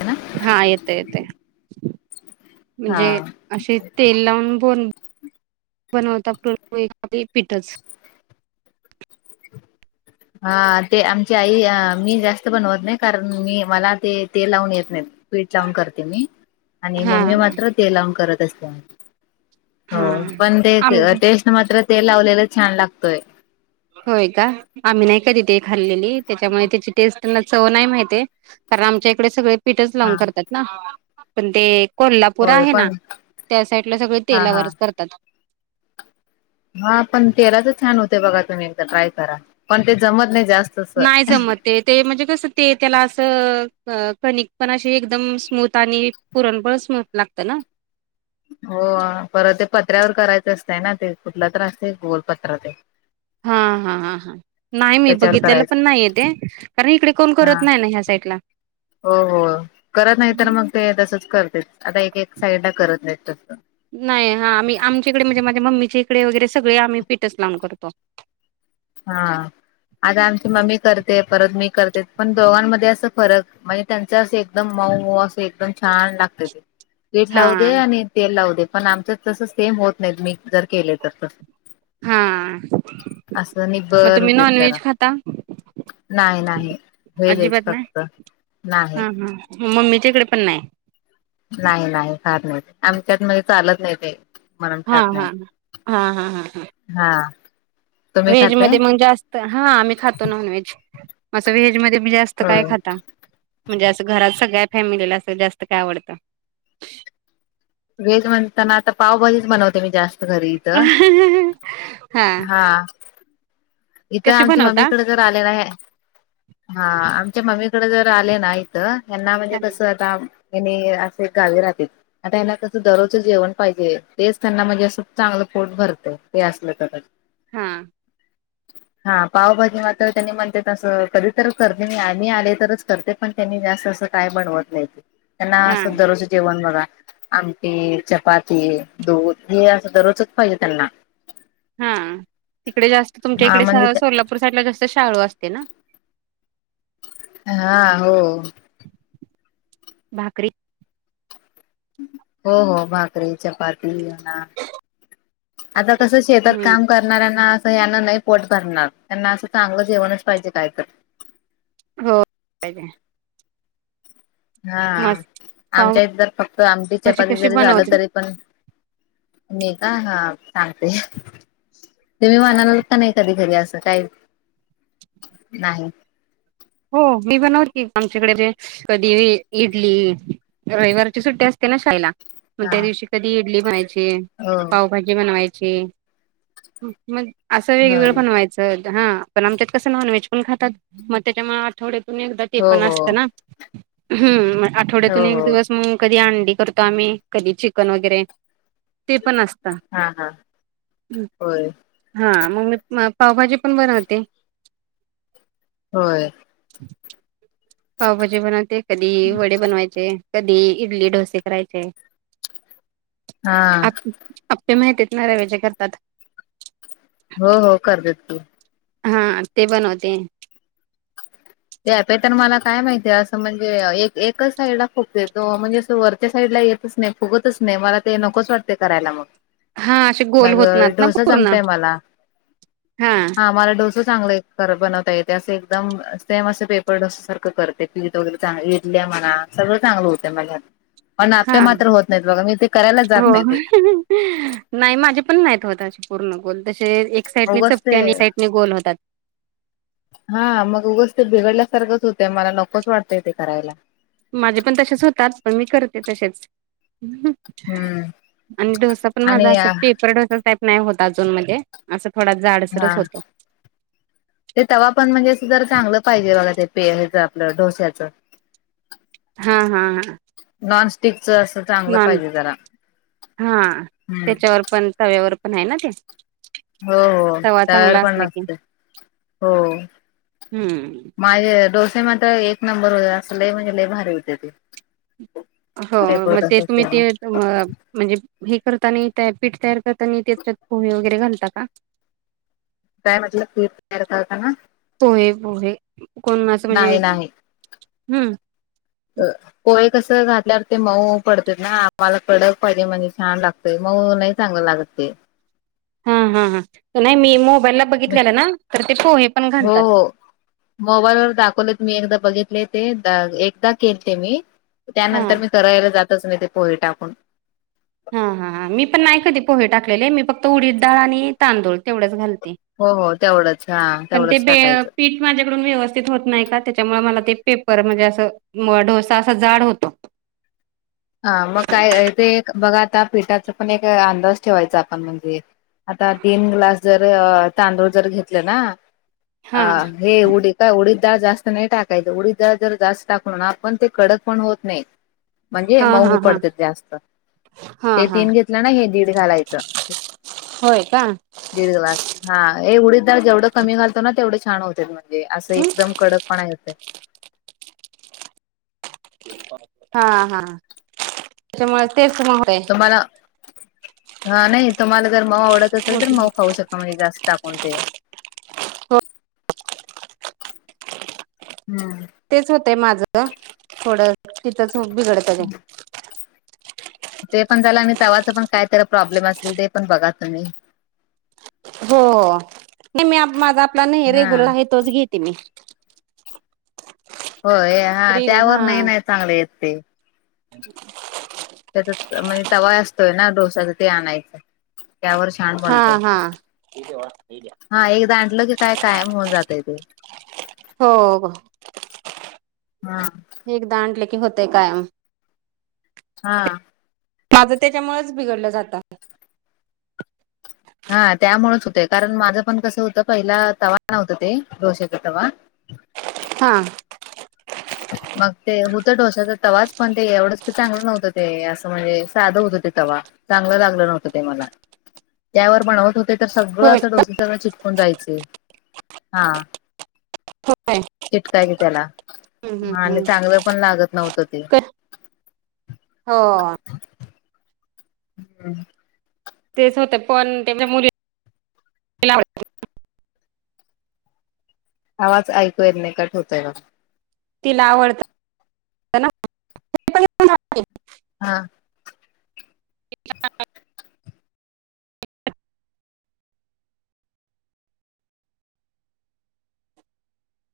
ह. हा येते येते हा म्हणजे अशी तेल लावून. फोन बनवता ए पीठच हा ते आमची आई मी जास्त बनवत नाही कारण मी मला ते तेल लावून येत नाही. वीट लावून करते मी. आणि हा मम्मी हा मात्र ते लावून करत असते हा हो पण आम ते मात्र ते लावलेला छान लागतोय. होय का आम्ही नाही कधी ते खाल्लेली त्याच्यामुळे त्याची टेस्ट त्यांना चव नाही माहितीय. कारण आमच्या इकडे सगळे पीठच हा लावून करतात ना पण ते कोल्हापूर होय आहे ना पण त्या साईडला सगळे हा हा तेलावरच करतात. हा पण तेलाच छान होते बघा तुम्ही एकदा ट्राय करा पण ते जमत नाही जास्त. अस नाही जमत. ते ते म्हणजे कसं ते त्याला असं कणिक पण अे एकदम स्मूथ आणि पुरण पण स्मूथ लागत ना? हो परत ते पत्र्यावर करायचं असतंय ना ते कुठला त्रास आहे गोलपत्र ते हा हा हा हा नाही मी त्याच्यावर बघितलेलं पण करायचं नाही येते कारण इकडे कोण करत हा नाही ना ह्या साईडला. हो हो करत नाही तर मग ते तसच करतेच आता एक एक साइड ला करत नाही तस. नाही हा आम्ही आमच्या इकडे म्हणजे माझ्या मम्मीच्या इडे वगैरे सगळे आम्ही पीठच लावून करतो. हा आता आमची मम्मी करते परत मी करते पण दोघांमध्ये असं फरक म्हणजे त्यांचं असं एकदम मऊ मऊ असं एकदम छान लागते ते. पिठ हा लावू दे आणि तेल लावू दे पण आमच तस सेम होत नाहीत मी जर केले तर त हा असं मग निबर तुम्ही होते नॉन जरा व्हेज खाता? नाही नाही, वेजच अजिबात नाही फक्त नाही. हा हा मम्मीच्या इकडे पण नाही. नाही नाही फार नाही आमच्यात म चालत नाही ते. म्हणून हा खात हा नाही हा हा हा हा. हा तुम्ही व्हेज खाताय मध्ये मग जास्त हा आम्ही खातो नॉन व्हेज असं व्हेज मध्ये जास्त जात काय होय खाता म्हणजे अस घरात सगळ्या फॅमिलीला अस जास्त काय आवडत? वेज म्हणताना आता पावभाजीच बनवते मी जास्त घरी. हा इथं कशी आमच्या बनवता मम्मीकडे जर आले ना हा आमच्या मम्मी कडे जर आले ना. हना म्हणजे कसं आता ह असे गावी राहतील. आता यांना कसं दररोजं जेवण पाहिजे तेच त्यांना म्हणजे असं चांगलं पोट भरते ते असलं तर हा हा पावभाजी मात्र त्यांनी म्हणते त अससं कधीत करते मी मी आले तरच करते. त्यांनी जास्त अस का बनवत नाही हा त्यां दररोज जेवण बघा आमटी, चपाती, दूध हे असं दररोजच पाहिजे त्यांना. हा तिकडे जास्त तुमच्या हा इकडे म्हणजे सोलापूर साईडला जास्त शालु असते ना? हा हो. भाकरी हो हो भाकरी, चपाती येणार आता कसं शेतात हम्म काम करणारना अस यांना नाही पोट भरणार त्यांना अस चांगलं जेवणच पाहिजे काय तर. हो. हा मस्त आमच्या पावभाजी इथर फक्त आमची चपाती कशी जरी झालं बनवते तरी पण मी का हा सांगते तुम्ही म्हनाला का नाही कधी करी असं काही नाही. हो मी बनव की आमच्याकडे जे कधी इडली रविवारची सुट्टी असते ना त्यांना. मग हा त्या दिवशी कधी इडली बनायची हो पावभाजी बनवायची. मग असं हो वेगवेगळं बनवायचं हा पण आमच्यात कसं नॉनव्हेज पण खातात. त्याच्यामुळे आठवड्यातून एकदा टे हो पण हो असतं ना ह हो आठवड्यातून एक हो दिवस मग कधी अंडी करतो आम्ही कधी चिकन वगैरे ते पण असत हा हा होय हां मग मी पावभाजी पण बनवते होय पावभाजी बनवते कधी वडे बनवायचे कधी इडली डोसे करायचे आहे हा आप आप्पे माहती आहेत ना रवेजे करतात हो हो कर देत तू हा ते बनवते त्यापे तर मला काय माहितीय असं म्हणजे एक एकच साईडला खोकते तो म्हणजे असं वरच्या साईडला येत नाही फुगतच नाही मला ते नकोच वाटते करायला मग हा असे गोल मग होत ना ना डोसा पूर्ण जमतय हा आम डस चांगले बनवता य अस एकदम सेम असं पेपर डस सारख करते फीट वगैरे चांग इ आहे म्हणा सगळं चांगलं होते मझ्या - - पण हा आपे मात्र होत नाहीत बघा मी ते करायलाच जात हो. नाही ते. नाही माझे पण नाहीत होते पूर्ण गोल तसे एक साइडने उगच चपते ते आणि एक साइडने गोल होतात. हा मग उगंच ते बिघडल्यासारखंच होतं मला नकोच वाटतंय ते करायला. माझे पण तसेच होतात पण मी करते तसेच. हम्म आणि डोसा पण माझा आणि असत पेपर डोसा सा. नाही होत अजून मध्ये असं थोडा जाडसरच हा होतं. ते तवा पण म्हणजे सुधर चांगलं पाहिजे बाघा ते प हच आपलं डोस्याचं. हा हा हा. नॉनस्टिक च असं चांगलं पाहिजे जरा हा हम्म त्याच्यावर पण तव्यावर पण आहे ना ते. हो हो तवा तयार चांगला पण असला की नसते हो हम्म. माझे डोसे मात्र एक नंबर हो अस लय म्हणजे लय भारी होते ते हो पेपर मग ते डोसा तुम्ही ते. सेम. म म्हणजे हे करताना पीठ तयार करताना त्याच्यात पोहे वगैरे घालता का. काय म्हलं फीर होता ना. पोहे पोहे कोणाचं म्हणजे नाही नाही हम्म. पोहे कस घातल्यावर ते मऊ पडते ना आम्हाला कडक पाहिजे म्हणजे छान लागत. म नाही चांग लागत ते. हा हा हा नाही मी मोबाईलला बघितलेलं ना तर ते पोहे पण घालतात. मोबाईलवरर दाखवले मी एकदा बघितले ते एकदा केलते मी. हा. त्यानंतर मी करायला जातच नाही ते पोहे टाकून. हा हा हां मी पण नाही कधी पोहे टाकले मी फक्त उडीद डाळ आणि तांदूळ तेवढंच घाल. हो हो तेवढंच हा तेवढंच बे टाकायचं. पीठ माझ्याकडून व्यवस्थित होत नाही का त्याच्यामुळे मला ते पेपर म्हणजे असं. म ढोसा असा जाड होतो ' हा मग काय ते बघा आता पिठाचा पण एक अंदाज ठेवायचा आपण म्हणजे. आता तीन ग्लास जर तांदूळ जर घेतले ना. हा. अ हे उडी काय उडीद. डाळ जास्त नाही टाकायच उडी डाळ जर जास्त टाकून आपण ते कडक पण होत नाही. म्हणजे हा हा मऊ हा पडते जास्त हा ते हा तीन घेतलं ना हे दीड घालायचं. होय का. दीड ग्लास हा ए उडीदडाळ जेवढं कमी घालतो ना तेवढे छान होते. म्हणजे असं एकदम कडकपण होतं. हा हा त्याच्यामुळे ते. तुम्हाला हा नाही तुम्हाला जर माव आवडत असेल तर माव पााहू शकत. म्हजे जास्त कोणते. हो हम्म! तेच होतय माझं थोडं तिथंच बिघडत र. ते पण झालं आणि तवाच पण काय तर प्रॉब्लेम असेल ते पण बघा तुम्ही. हो नाही मी माझा आपला नाही हा रेग्युलर आहे तोच घेते मी. हो हा रे त्यावर नाही नाही चांगले येत ते. ह. त्या म्हणजे तवा असतोय ना डोसाच ते आणायचं त्यावर. छान हा बणत हा हा एकदा आणल की काय कायम होऊन जातय ते. हो का? हा. एकदा आणले की होतेय कायम. हा. माझं त्याच्यामुळेच बिघडलं जातं. हा त्यामुळेच होतय कारण माझं पण कसं होतं पहिला तवा नव होत ते डोशाचा तवा हां. मग ते होतं डोशचा तवाच पण ते एवढंच चांगलं नव्हतं ते असं म्हणजे साधं होत. चांगलं लागलं नव्हत ते मला त्यावर पणव ते तर सगळं होय असं डोसे सगळं चिटकून जायचे हा. होय चिटकायची त्याला आणि चांगलं पण लागत नव्हतं ते हो. हम्म. तेच होते पण त्यांच्या मुली आवाज ऐकूयाेत नाही काट होतय ब तिला आवडत. ना [unintelligible] हां. क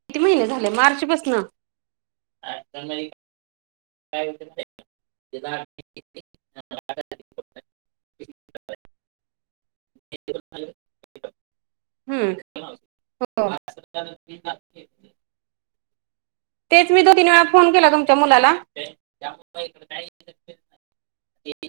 किती महिने झाले मार्च पासन [unintelligible] [unintelligible] हम् हो. तेच मी दो तीन वेळा फोन केला तुमच्या मुलाला ते